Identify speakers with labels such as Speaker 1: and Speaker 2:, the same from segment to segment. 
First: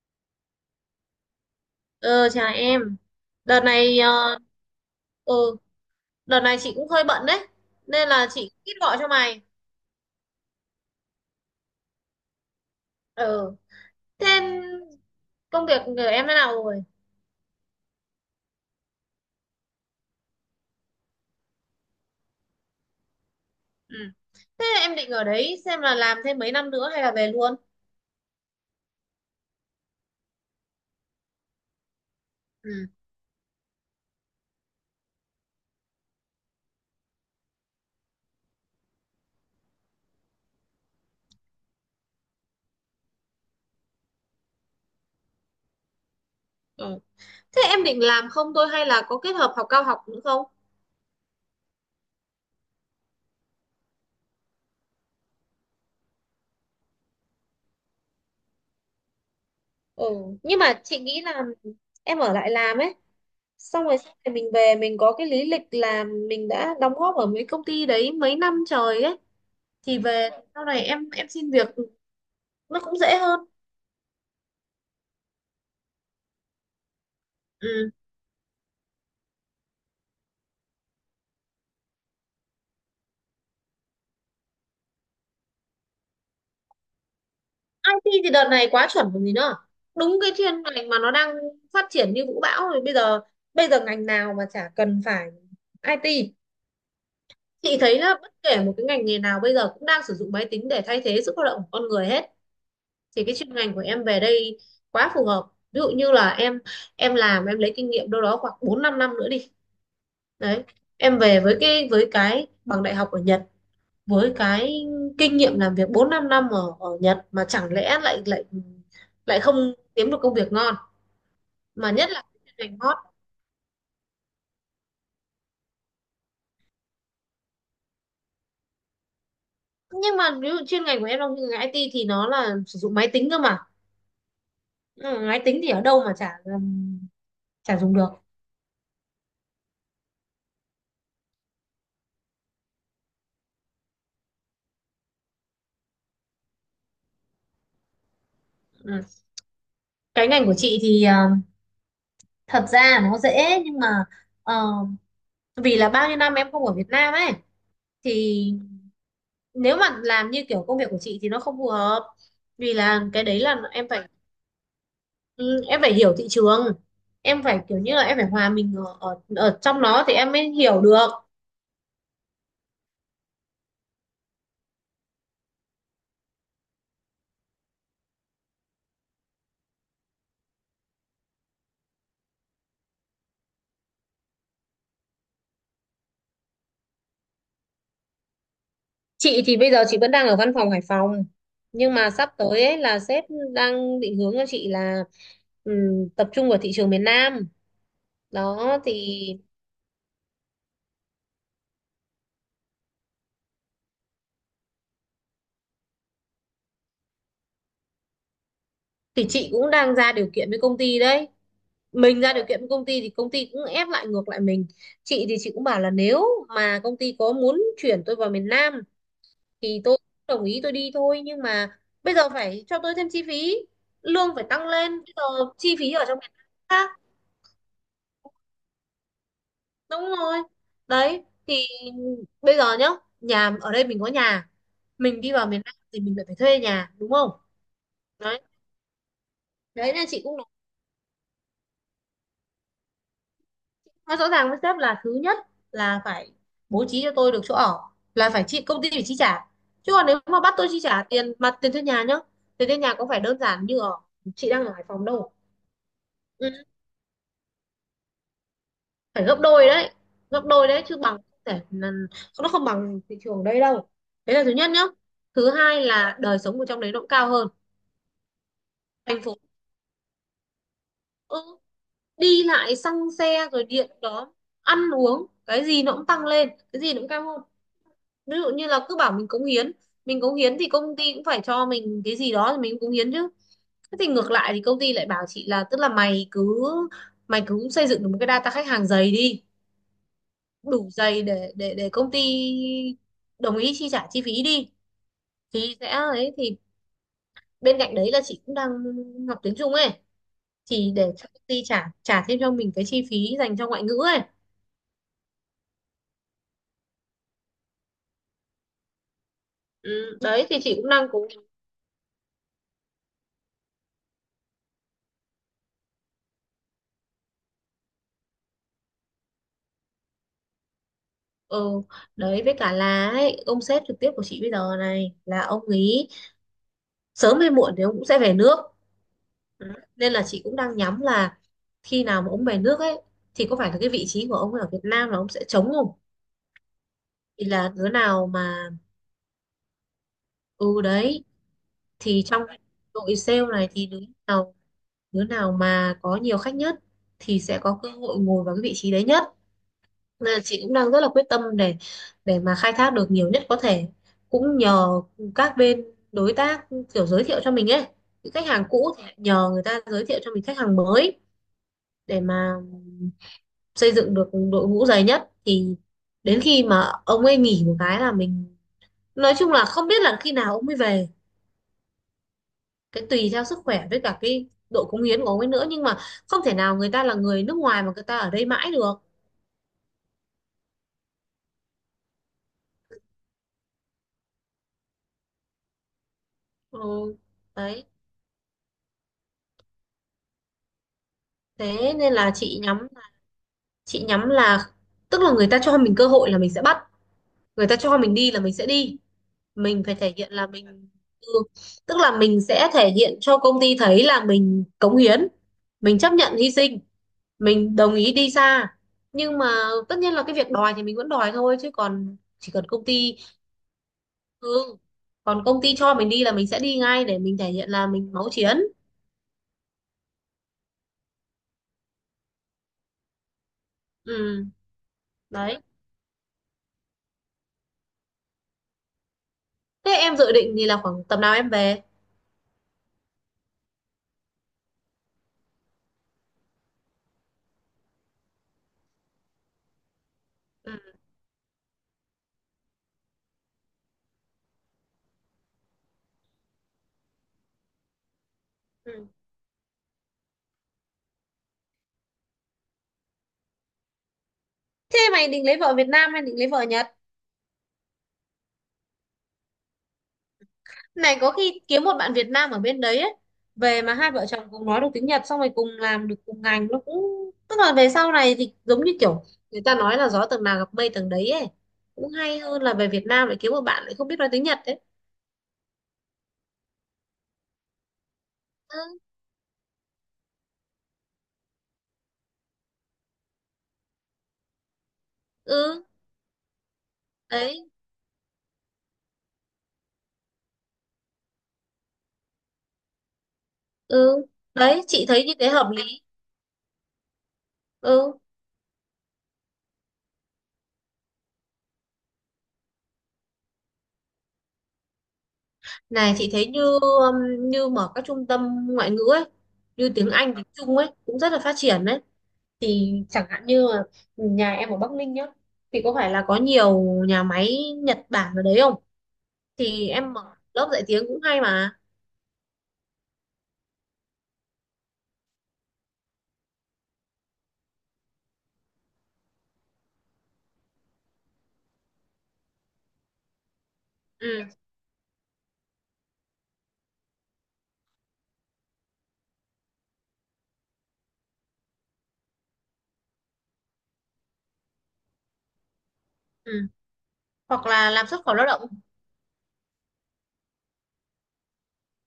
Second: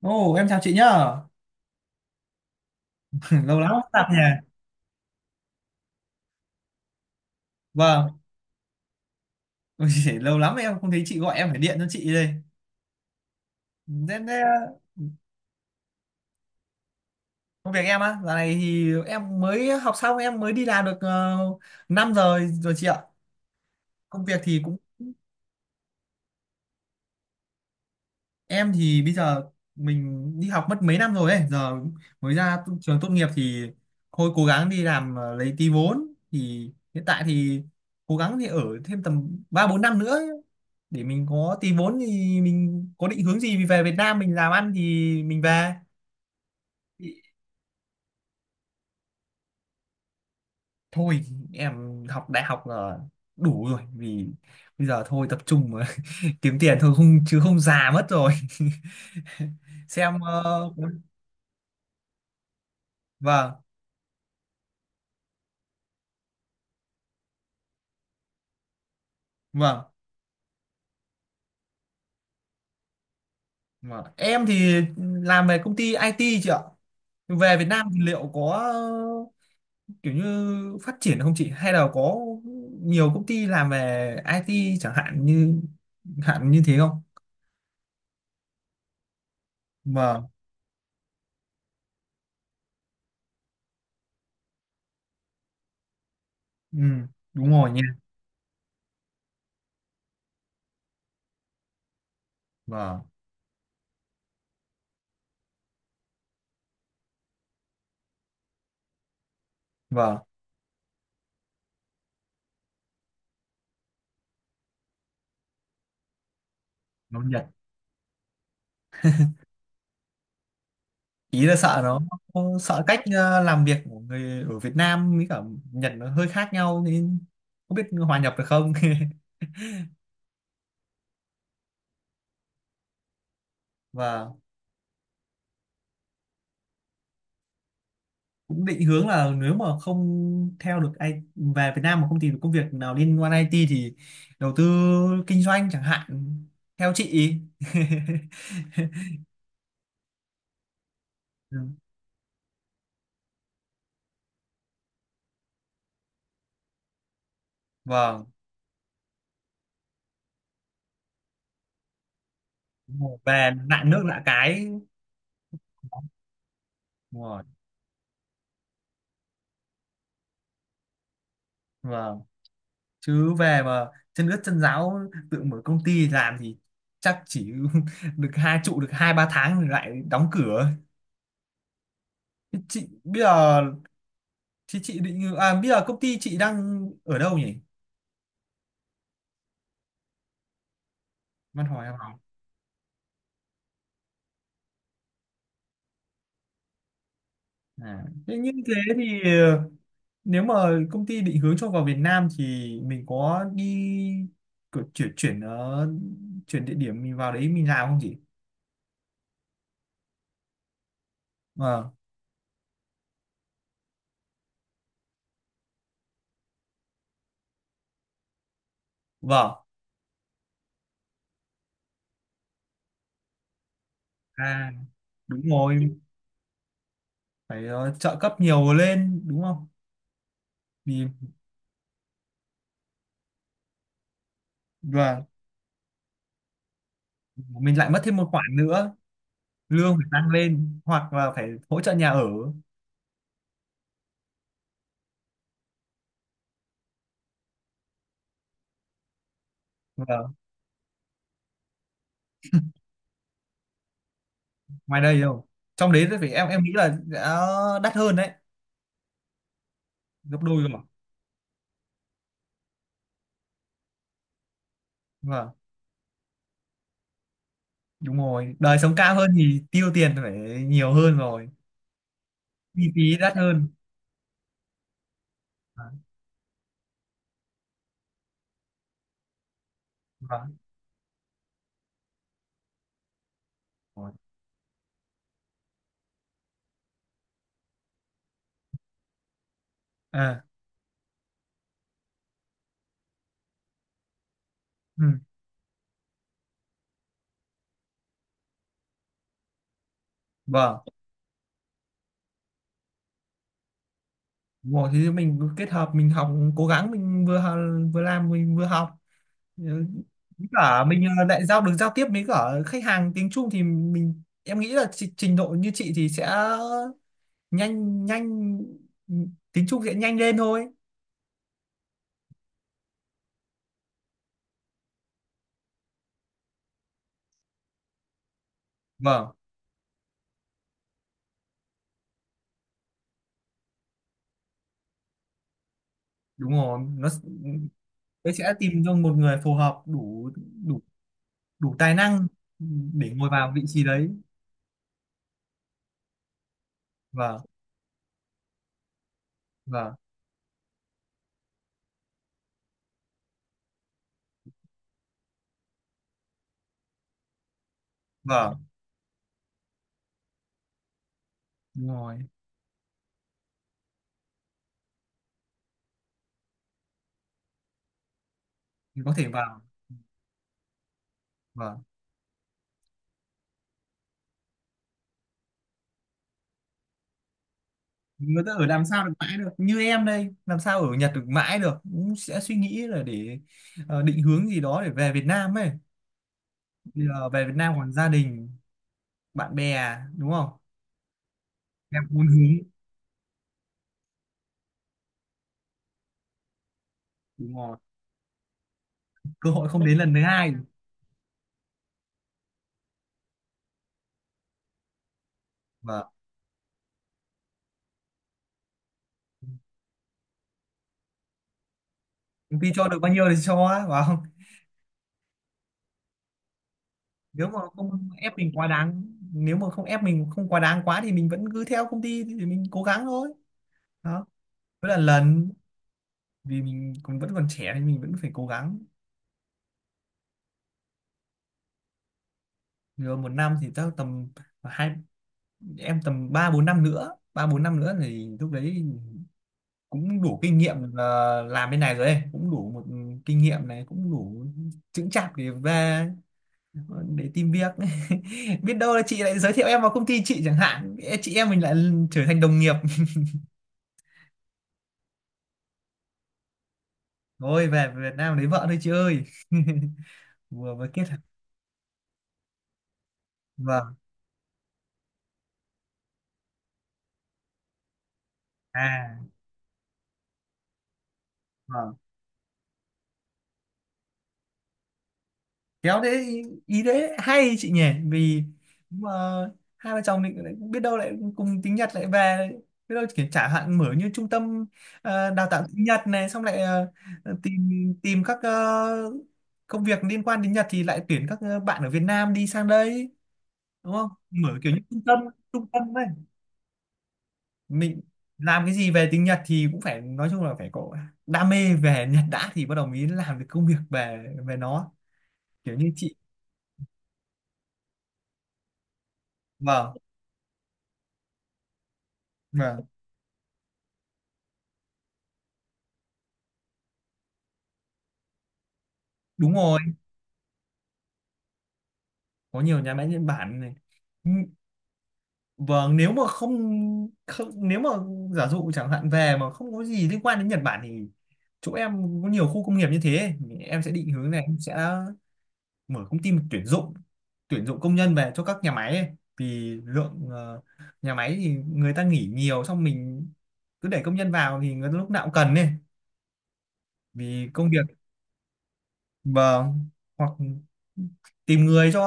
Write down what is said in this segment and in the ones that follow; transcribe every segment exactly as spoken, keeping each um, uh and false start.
Speaker 1: Ồ, em chào chị nhá.
Speaker 2: Ờ, Chào em.
Speaker 1: Lâu
Speaker 2: Đợt
Speaker 1: lắm không
Speaker 2: này
Speaker 1: gặp
Speaker 2: ờ,
Speaker 1: nhỉ.
Speaker 2: ừ, Đợt này chị cũng hơi bận đấy. Nên
Speaker 1: Vâng.
Speaker 2: là chị ít gọi cho mày.
Speaker 1: Ôi giời, lâu lắm em không thấy chị gọi, em phải điện cho chị đây.
Speaker 2: Ừ.
Speaker 1: Thế,
Speaker 2: Thế
Speaker 1: thế
Speaker 2: công việc của em thế nào rồi?
Speaker 1: công việc em á, giờ này thì em mới học xong, em mới đi làm được uh, năm giờ rồi chị ạ.
Speaker 2: Ừ.
Speaker 1: Công việc thì
Speaker 2: Thế
Speaker 1: cũng
Speaker 2: em định ở đấy xem là làm thêm mấy năm nữa hay là về luôn?
Speaker 1: em thì bây giờ mình đi học mất mấy năm rồi ấy, giờ mới ra tu-
Speaker 2: Ừ.
Speaker 1: trường tốt nghiệp thì thôi, cố gắng đi làm ờ, lấy tí vốn. Thì hiện tại thì cố gắng thì ở thêm tầm ba bốn năm nữa ấy, để mình có tí vốn thì mình có định hướng gì về Việt Nam mình làm ăn thì mình về.
Speaker 2: Ừ. Thế em định làm không thôi hay là có kết hợp học cao học nữa không?
Speaker 1: Thôi, em học đại học là đủ rồi, vì bây giờ thôi tập trung mà kiếm tiền thôi, không chứ không già mất rồi.
Speaker 2: Ừ.
Speaker 1: Xem
Speaker 2: Nhưng
Speaker 1: ờ,
Speaker 2: mà chị
Speaker 1: vâng
Speaker 2: nghĩ là em ở lại làm ấy. Xong rồi sau này mình về mình có cái lý lịch là mình đã đóng góp ở mấy công ty đấy mấy năm trời ấy.
Speaker 1: vâng.
Speaker 2: Thì về sau này em em xin việc nó cũng dễ hơn.
Speaker 1: Vâng. Em thì làm về công ty ai ti chị ạ. Về Việt Nam
Speaker 2: Ừ.
Speaker 1: thì liệu có kiểu như phát triển không chị? Hay là có nhiều công ty làm về i tê chẳng hạn như hạn như thế không?
Speaker 2: i tê thì đợt này quá chuẩn còn gì nữa, đúng
Speaker 1: Vâng,
Speaker 2: cái chuyên ngành mà nó đang phát triển như vũ bão rồi. Bây giờ bây giờ ngành nào mà chả cần phải i tê.
Speaker 1: ừ, đúng rồi
Speaker 2: Chị
Speaker 1: nha.
Speaker 2: thấy là bất kể một cái ngành nghề nào bây giờ cũng đang sử dụng máy tính để thay thế sự lao động của con người hết,
Speaker 1: Vâng,
Speaker 2: thì cái chuyên ngành của em về đây quá phù hợp. Ví dụ như là em em làm, em lấy kinh nghiệm đâu đó khoảng bốn 5 năm nữa đi.
Speaker 1: vâng,
Speaker 2: Đấy, em về với cái với cái bằng đại học ở Nhật, với cái kinh nghiệm làm việc bốn năm năm ở ở
Speaker 1: nó
Speaker 2: Nhật mà
Speaker 1: Nhật.
Speaker 2: chẳng lẽ lại lại lại không kiếm được công việc ngon,
Speaker 1: Ý là sợ
Speaker 2: mà
Speaker 1: nó
Speaker 2: nhất là cái chuyên ngành
Speaker 1: sợ
Speaker 2: hot.
Speaker 1: cách ờ, làm việc của người ở Việt Nam với cả Nhật nó hơi khác nhau, nên không biết hòa nhập được không.
Speaker 2: Nhưng mà ví dụ chuyên ngành của em, trong chuyên ngành i tê thì nó là sử dụng máy tính cơ mà.
Speaker 1: Vâng.
Speaker 2: Ừ, máy tính thì ở đâu mà chả chả dùng được.
Speaker 1: Cũng định hướng là nếu mà không theo được ai, về Việt Nam mà không tìm được công việc nào liên quan ai ti thì đầu tư kinh doanh chẳng hạn, theo chị.
Speaker 2: Ừ. Cái ngành của chị thì ờ,
Speaker 1: Ừ,
Speaker 2: thật ra nó dễ, nhưng mà ờ, vì là bao nhiêu năm em không ở Việt Nam ấy,
Speaker 1: vâng,
Speaker 2: thì nếu mà làm như kiểu công việc của chị thì nó không phù hợp. Vì là cái đấy
Speaker 1: về
Speaker 2: là
Speaker 1: lạ
Speaker 2: em
Speaker 1: nước
Speaker 2: phải.
Speaker 1: lạ cái.
Speaker 2: Ừ, em phải hiểu thị trường,
Speaker 1: Đúng rồi.
Speaker 2: em phải kiểu như là em phải hòa mình ở, ở ở trong nó thì em mới hiểu được.
Speaker 1: Vâng, chứ về mà chân ướt chân ráo tự mở công ty làm thì chắc chỉ được hai trụ được hai ba tháng rồi lại đóng cửa. Thế chị bây giờ thì chị định, à, bây giờ công ty chị đang ở đâu nhỉ?
Speaker 2: Chị thì bây giờ chị vẫn đang ở văn phòng Hải Phòng,
Speaker 1: Văn hỏi em.
Speaker 2: nhưng mà sắp tới ấy là sếp đang định hướng cho chị là, ừm, tập trung vào thị trường miền Nam.
Speaker 1: À, thế như thế
Speaker 2: Đó
Speaker 1: thì
Speaker 2: thì
Speaker 1: ờ, nếu mà công ty định hướng cho vào Việt Nam thì mình có đi cử- chuyển chuyển ờ, chuyển địa điểm mình vào đấy mình làm không chị?
Speaker 2: thì chị cũng đang ra điều kiện với công ty đấy.
Speaker 1: Vâng,
Speaker 2: Mình ra điều kiện với công ty thì công ty cũng ép lại ngược lại mình. Chị thì chị cũng bảo là nếu mà công ty có muốn chuyển tôi vào miền Nam
Speaker 1: vâng.
Speaker 2: thì tôi đồng ý, tôi đi thôi, nhưng mà bây giờ phải cho tôi thêm chi phí, lương phải tăng
Speaker 1: À,
Speaker 2: lên. Bây giờ
Speaker 1: đúng
Speaker 2: chi phí
Speaker 1: rồi,
Speaker 2: ở trong miền Nam khác.
Speaker 1: phải ờ, trợ cấp nhiều lên đúng không?
Speaker 2: Đúng rồi.
Speaker 1: Vì
Speaker 2: Đấy thì bây giờ nhá, nhà ở đây mình có nhà, mình
Speaker 1: và
Speaker 2: đi vào miền Nam thì mình lại phải thuê nhà đúng không?
Speaker 1: mình lại mất thêm một
Speaker 2: Đấy.
Speaker 1: khoản nữa,
Speaker 2: Đấy
Speaker 1: lương
Speaker 2: nên
Speaker 1: phải
Speaker 2: chị
Speaker 1: tăng
Speaker 2: cũng nói
Speaker 1: lên hoặc là phải hỗ trợ nhà ở.
Speaker 2: nói rõ ràng với sếp là, thứ nhất là phải bố trí cho tôi được chỗ ở, là phải chị công ty phải chi trả. Chứ còn nếu
Speaker 1: Vâng,
Speaker 2: mà bắt tôi chi trả tiền mặt, tiền thuê nhà nhá, tiền thuê nhà có phải đơn giản như ở, chị đang ở Hải
Speaker 1: ngoài
Speaker 2: Phòng
Speaker 1: đây
Speaker 2: đâu.
Speaker 1: đâu. Trong đấy thì phải
Speaker 2: Ừ.
Speaker 1: em em nghĩ là đã đắt hơn đấy,
Speaker 2: Phải gấp đôi đấy.
Speaker 1: gấp
Speaker 2: Gấp
Speaker 1: đôi cơ
Speaker 2: đôi
Speaker 1: mà.
Speaker 2: đấy, chứ bằng không thể là- nó không bằng thị trường đây đâu. Đấy là thứ nhất nhá. Thứ
Speaker 1: Vâng.
Speaker 2: hai là đời sống ở trong đấy nó cũng cao hơn,
Speaker 1: Đúng rồi, đời sống cao
Speaker 2: thành
Speaker 1: hơn
Speaker 2: phố.
Speaker 1: thì tiêu tiền phải nhiều hơn rồi,
Speaker 2: ừ, đi lại
Speaker 1: chi
Speaker 2: xăng
Speaker 1: phí đắt
Speaker 2: xe rồi
Speaker 1: hơn.
Speaker 2: điện đó, ăn uống cái gì
Speaker 1: À,
Speaker 2: nó cũng tăng lên, cái gì nó cũng cao hơn. Ví dụ như là cứ bảo mình cống hiến, mình cống
Speaker 1: vâng,
Speaker 2: hiến thì công ty cũng phải cho mình cái gì đó thì mình cũng cống hiến chứ. Thế thì ngược lại thì công ty lại bảo chị là, tức là mày cứ mày cứ xây dựng được một cái data khách hàng dày đi,
Speaker 1: à,
Speaker 2: đủ dày để để để công ty đồng ý chi trả chi phí đi.
Speaker 1: ừ,
Speaker 2: Thì sẽ ấy, thì bên cạnh đấy là chị cũng đang học tiếng Trung ấy,
Speaker 1: vâng,
Speaker 2: thì để cho công ty trả trả thêm cho mình cái chi phí dành cho ngoại ngữ ấy.
Speaker 1: đúng rồi. Thì mình cứ kết hợp mình học cố gắng, mình vừa học- vừa làm, mình vừa học. Ừ,
Speaker 2: Ừ, đấy
Speaker 1: với
Speaker 2: thì chị
Speaker 1: cả
Speaker 2: cũng
Speaker 1: mình
Speaker 2: đang
Speaker 1: ờ,
Speaker 2: cố.
Speaker 1: lại giao được giao tiếp với cả khách hàng tiếng Trung thì mình em nghĩ là tri- trình độ như chị thì sẽ nhanh nhanh tiếng Trung sẽ nhanh lên thôi.
Speaker 2: Ừ, đấy với cả là ấy, ông sếp trực tiếp của chị bây giờ này là ông ấy sớm hay muộn thì ông cũng sẽ về nước.
Speaker 1: Vâng,
Speaker 2: Ừ. Nên là chị cũng đang nhắm là khi nào mà ông về nước ấy, thì có phải là cái vị trí của ông ở Việt Nam là ông sẽ trống không.
Speaker 1: đúng rồi nó s-,
Speaker 2: Thì là đứa nào
Speaker 1: đấy sẽ
Speaker 2: mà.
Speaker 1: tìm cho một người phù hợp đủ đủ
Speaker 2: Ừ đấy,
Speaker 1: đủ tài
Speaker 2: thì
Speaker 1: năng
Speaker 2: trong
Speaker 1: để
Speaker 2: đội
Speaker 1: ngồi
Speaker 2: sale
Speaker 1: vào vị
Speaker 2: này
Speaker 1: trí
Speaker 2: thì đứa
Speaker 1: đấy.
Speaker 2: nào đứa nào mà có nhiều khách nhất thì
Speaker 1: Vâng,
Speaker 2: sẽ có cơ hội ngồi vào cái vị trí đấy nhất.
Speaker 1: vâng,
Speaker 2: Nên là chị cũng đang rất là quyết tâm để để mà khai thác được nhiều nhất có thể. Cũng nhờ các bên đối tác kiểu giới thiệu cho mình ấy, những khách hàng
Speaker 1: vâng,
Speaker 2: cũ thì lại nhờ người ta giới thiệu cho mình khách hàng mới,
Speaker 1: đúng rồi,
Speaker 2: để mà xây dựng được đội ngũ dày nhất, thì đến khi mà ông ấy nghỉ một cái là mình.
Speaker 1: thì có thể
Speaker 2: Nói chung
Speaker 1: vào.
Speaker 2: là không biết là khi nào ông ấy về,
Speaker 1: Vâng,
Speaker 2: cái tùy theo sức khỏe với cả cái độ cống hiến của ông ấy nữa, nhưng mà không thể nào người ta là người nước ngoài mà người ta ở
Speaker 1: người
Speaker 2: đây
Speaker 1: ta ở
Speaker 2: mãi
Speaker 1: làm
Speaker 2: được.
Speaker 1: sao được mãi được, như em đây làm sao ở Nhật được mãi được, cũng sẽ suy nghĩ là để ờ, định hướng gì đó để về Việt Nam ấy. Bây
Speaker 2: Ừ.
Speaker 1: giờ về Việt Nam
Speaker 2: Đấy,
Speaker 1: còn gia đình bạn bè đúng không,
Speaker 2: thế
Speaker 1: em
Speaker 2: nên
Speaker 1: muốn
Speaker 2: là chị
Speaker 1: hướng.
Speaker 2: nhắm chị nhắm là tức là người ta cho mình cơ hội là mình sẽ bắt,
Speaker 1: Đúng
Speaker 2: người
Speaker 1: rồi,
Speaker 2: ta cho mình đi là mình sẽ đi.
Speaker 1: cơ hội
Speaker 2: Mình
Speaker 1: không
Speaker 2: phải
Speaker 1: đến lần
Speaker 2: thể
Speaker 1: thứ
Speaker 2: hiện là
Speaker 1: hai
Speaker 2: mình. Ừ. Tức là mình sẽ thể hiện cho công ty thấy là mình cống hiến, mình
Speaker 1: Vâng,
Speaker 2: chấp nhận hy sinh, mình đồng ý đi xa, nhưng mà tất nhiên là cái việc đòi thì mình vẫn đòi thôi, chứ còn chỉ
Speaker 1: công
Speaker 2: cần
Speaker 1: ty
Speaker 2: công
Speaker 1: cho được bao
Speaker 2: ty.
Speaker 1: nhiêu thì cho á, phải không,
Speaker 2: Ừ. Còn công ty cho mình đi là mình sẽ đi ngay, để mình
Speaker 1: nếu
Speaker 2: thể
Speaker 1: mà
Speaker 2: hiện là
Speaker 1: không
Speaker 2: mình máu
Speaker 1: ép mình
Speaker 2: chiến.
Speaker 1: quá đáng. Nếu mà không ép mình không quá đáng quá thì mình vẫn cứ theo công ty, thì mình cố gắng thôi. Đó,
Speaker 2: Ừ,
Speaker 1: cứ là lần,
Speaker 2: đấy.
Speaker 1: vì mình cũng vẫn còn trẻ nên mình vẫn phải cố gắng.
Speaker 2: Thế em dự định thì là khoảng tầm nào em về?
Speaker 1: Rồi một năm thì chắc tầm hai, em tầm ba bốn năm nữa, ba bốn năm nữa thì lúc đấy cũng đủ kinh nghiệm
Speaker 2: Ừ.
Speaker 1: là làm bên này rồi ấy, cũng đủ một kinh nghiệm này cũng đủ chững chạc để về, để tìm việc. Biết đâu là
Speaker 2: Ừ.
Speaker 1: chị lại giới thiệu em vào công ty chị chẳng hạn, chị em mình lại trở thành đồng nghiệp.
Speaker 2: Thế mày định lấy vợ Việt Nam hay định lấy vợ Nhật?
Speaker 1: Thôi về Việt Nam lấy vợ thôi chị ơi. Vừa mới kết hợp,
Speaker 2: Này có khi kiếm một bạn Việt Nam ở bên đấy ấy. Về mà
Speaker 1: vâng,
Speaker 2: hai vợ chồng cùng nói được tiếng Nhật, xong rồi cùng làm được cùng ngành, nó cũng tức là về sau này thì giống như
Speaker 1: à,
Speaker 2: kiểu người ta nói là gió tầng nào gặp mây tầng đấy ấy.
Speaker 1: vâng,
Speaker 2: Cũng hay hơn là về Việt Nam lại kiếm một bạn lại không biết nói tiếng Nhật đấy.
Speaker 1: khéo đấy, ý, ý đấy hay chị nhỉ. Vì
Speaker 2: Ừ,
Speaker 1: mà hai vợ chồng định, lại biết đâu lại cùng tiếng Nhật lại về, biết đâu kiểu chẳng hạn mở như trung tâm, ờ, đào tạo tiếng
Speaker 2: ừ,
Speaker 1: Nhật này, xong lại ờ,
Speaker 2: đấy,
Speaker 1: tìm tìm các ờ, công việc liên quan đến Nhật thì lại tuyển các ờ, bạn ở Việt Nam đi sang đây đúng không,
Speaker 2: ừ.
Speaker 1: mở kiểu như
Speaker 2: Đấy,
Speaker 1: trung
Speaker 2: chị
Speaker 1: tâm,
Speaker 2: thấy như thế
Speaker 1: trung
Speaker 2: hợp
Speaker 1: tâm
Speaker 2: lý.
Speaker 1: ấy. Mình
Speaker 2: Ừ.
Speaker 1: làm cái gì về tiếng Nhật thì cũng phải nói chung là phải có đam mê về Nhật đã thì bắt đầu mới làm được công việc về về nó, kiểu như
Speaker 2: Này
Speaker 1: chị.
Speaker 2: chị thấy như um, như mở các trung tâm ngoại ngữ ấy, như
Speaker 1: Vâng,
Speaker 2: tiếng Anh, tiếng Trung ấy cũng rất là phát triển đấy.
Speaker 1: vâng,
Speaker 2: Thì chẳng hạn như là nhà em ở Bắc Ninh nhá, thì có phải là có nhiều nhà máy Nhật Bản ở đấy không?
Speaker 1: đúng rồi,
Speaker 2: Thì em mở lớp dạy tiếng cũng hay mà.
Speaker 1: có nhiều nhà máy Nhật Bản này. N-, vâng, nếu mà không, không, nếu mà giả dụ chẳng hạn về mà không có gì liên quan đến Nhật Bản thì chỗ em có nhiều khu công nghiệp như thế, em sẽ định hướng này,
Speaker 2: Ừ,
Speaker 1: em sẽ mở công ty mà tuyển dụng tuyển dụng công nhân về cho các nhà máy ấy. Vì lượng ờ, nhà máy thì người ta nghỉ nhiều, xong mình cứ để công nhân vào thì người ta lúc nào cũng cần ấy,
Speaker 2: ừ.
Speaker 1: vì
Speaker 2: Hoặc
Speaker 1: công
Speaker 2: là
Speaker 1: việc.
Speaker 2: làm xuất khẩu lao động.
Speaker 1: Vâng, hoặc tìm người cho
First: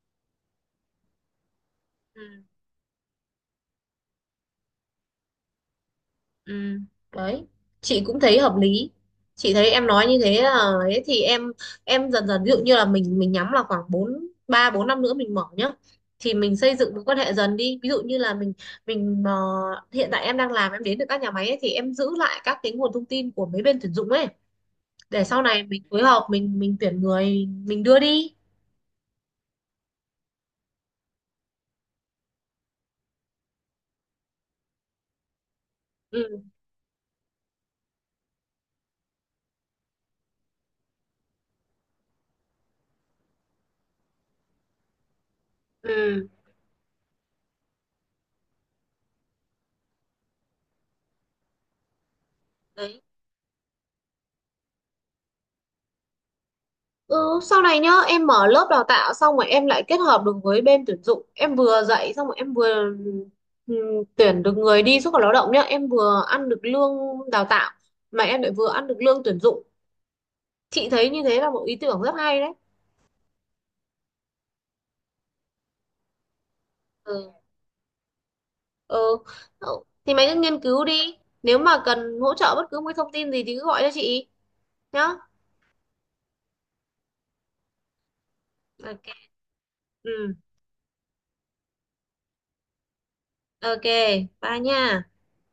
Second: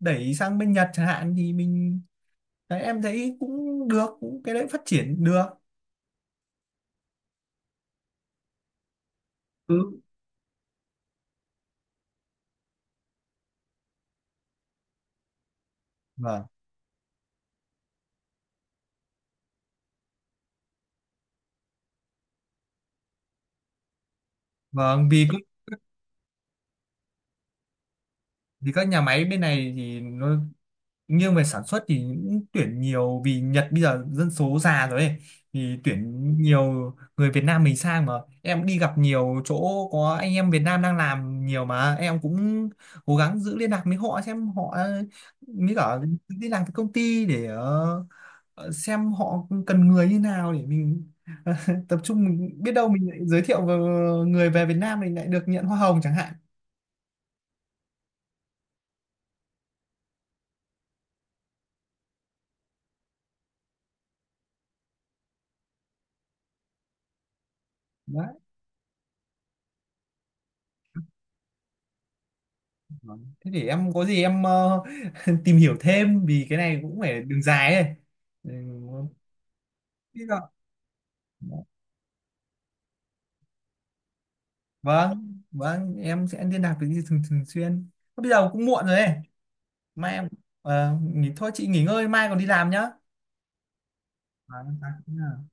Speaker 1: đẩy sang bên Nhật chẳng hạn thì mình,
Speaker 2: Ừ.
Speaker 1: đấy, em thấy cũng được, cũng cái đấy phát triển được.
Speaker 2: Ừ, đấy, chị cũng thấy hợp lý. Chị thấy em
Speaker 1: Ừ,
Speaker 2: nói như thế là, ấy thì em em dần dần, ví dụ như là mình mình nhắm là khoảng bốn, ba bốn năm nữa mình mở nhá, thì
Speaker 1: vâng,
Speaker 2: mình xây dựng mối quan hệ dần đi. Ví dụ như là mình mình ờ, hiện tại em đang làm em đến được các nhà máy ấy, thì em giữ lại các cái nguồn thông tin của mấy bên tuyển dụng ấy,
Speaker 1: vâng,
Speaker 2: để
Speaker 1: vì các-
Speaker 2: sau này mình phối hợp mình mình tuyển người, mình đưa đi.
Speaker 1: vì các nhà máy bên này thì nó nghiêng về sản xuất thì cũng tuyển nhiều, vì Nhật bây giờ dân số già rồi ấy, thì tuyển
Speaker 2: Ừ.
Speaker 1: nhiều người Việt Nam mình sang mà. Em đi gặp nhiều chỗ có anh em Việt Nam đang làm nhiều, mà em cũng cố gắng giữ liên lạc với họ xem họ mới cả
Speaker 2: Ừ,
Speaker 1: đi làm cái công ty để ờ, ờ, xem họ cần người như nào để mình tập trung, mình biết đâu
Speaker 2: đấy.
Speaker 1: mình lại giới thiệu vào người về Việt Nam mình lại được nhận hoa hồng chẳng hạn,
Speaker 2: Ừ, sau này nhá em mở lớp đào tạo, xong rồi em lại kết hợp được với bên tuyển dụng, em vừa dạy, xong rồi em vừa, ừm, tuyển được người đi xuất khẩu lao động nhá, em vừa ăn được lương đào tạo,
Speaker 1: đấy.
Speaker 2: mà em lại vừa ăn được lương tuyển dụng. Chị thấy như thế là một ý tưởng rất hay đấy.
Speaker 1: Vâng, thế để em có gì em ờ, tìm hiểu thêm, vì cái này cũng phải
Speaker 2: Ừ.
Speaker 1: đường dài ấy. Ừ,
Speaker 2: Ừ. Ừ, thì
Speaker 1: biết
Speaker 2: mày
Speaker 1: rồi.
Speaker 2: cứ nghiên cứu đi, nếu mà cần hỗ trợ bất cứ một cái thông tin gì thì cứ gọi cho chị nhá.
Speaker 1: Vâng vâng em sẽ liên lạc với chị thường thường xuyên. Bây giờ cũng muộn rồi ấy,
Speaker 2: OK.
Speaker 1: mai em
Speaker 2: Ừ.
Speaker 1: ờ, nghỉ thôi, chị nghỉ ngơi mai còn đi làm nhá.
Speaker 2: OK, bye
Speaker 1: Vâng,
Speaker 2: nha.
Speaker 1: vâng.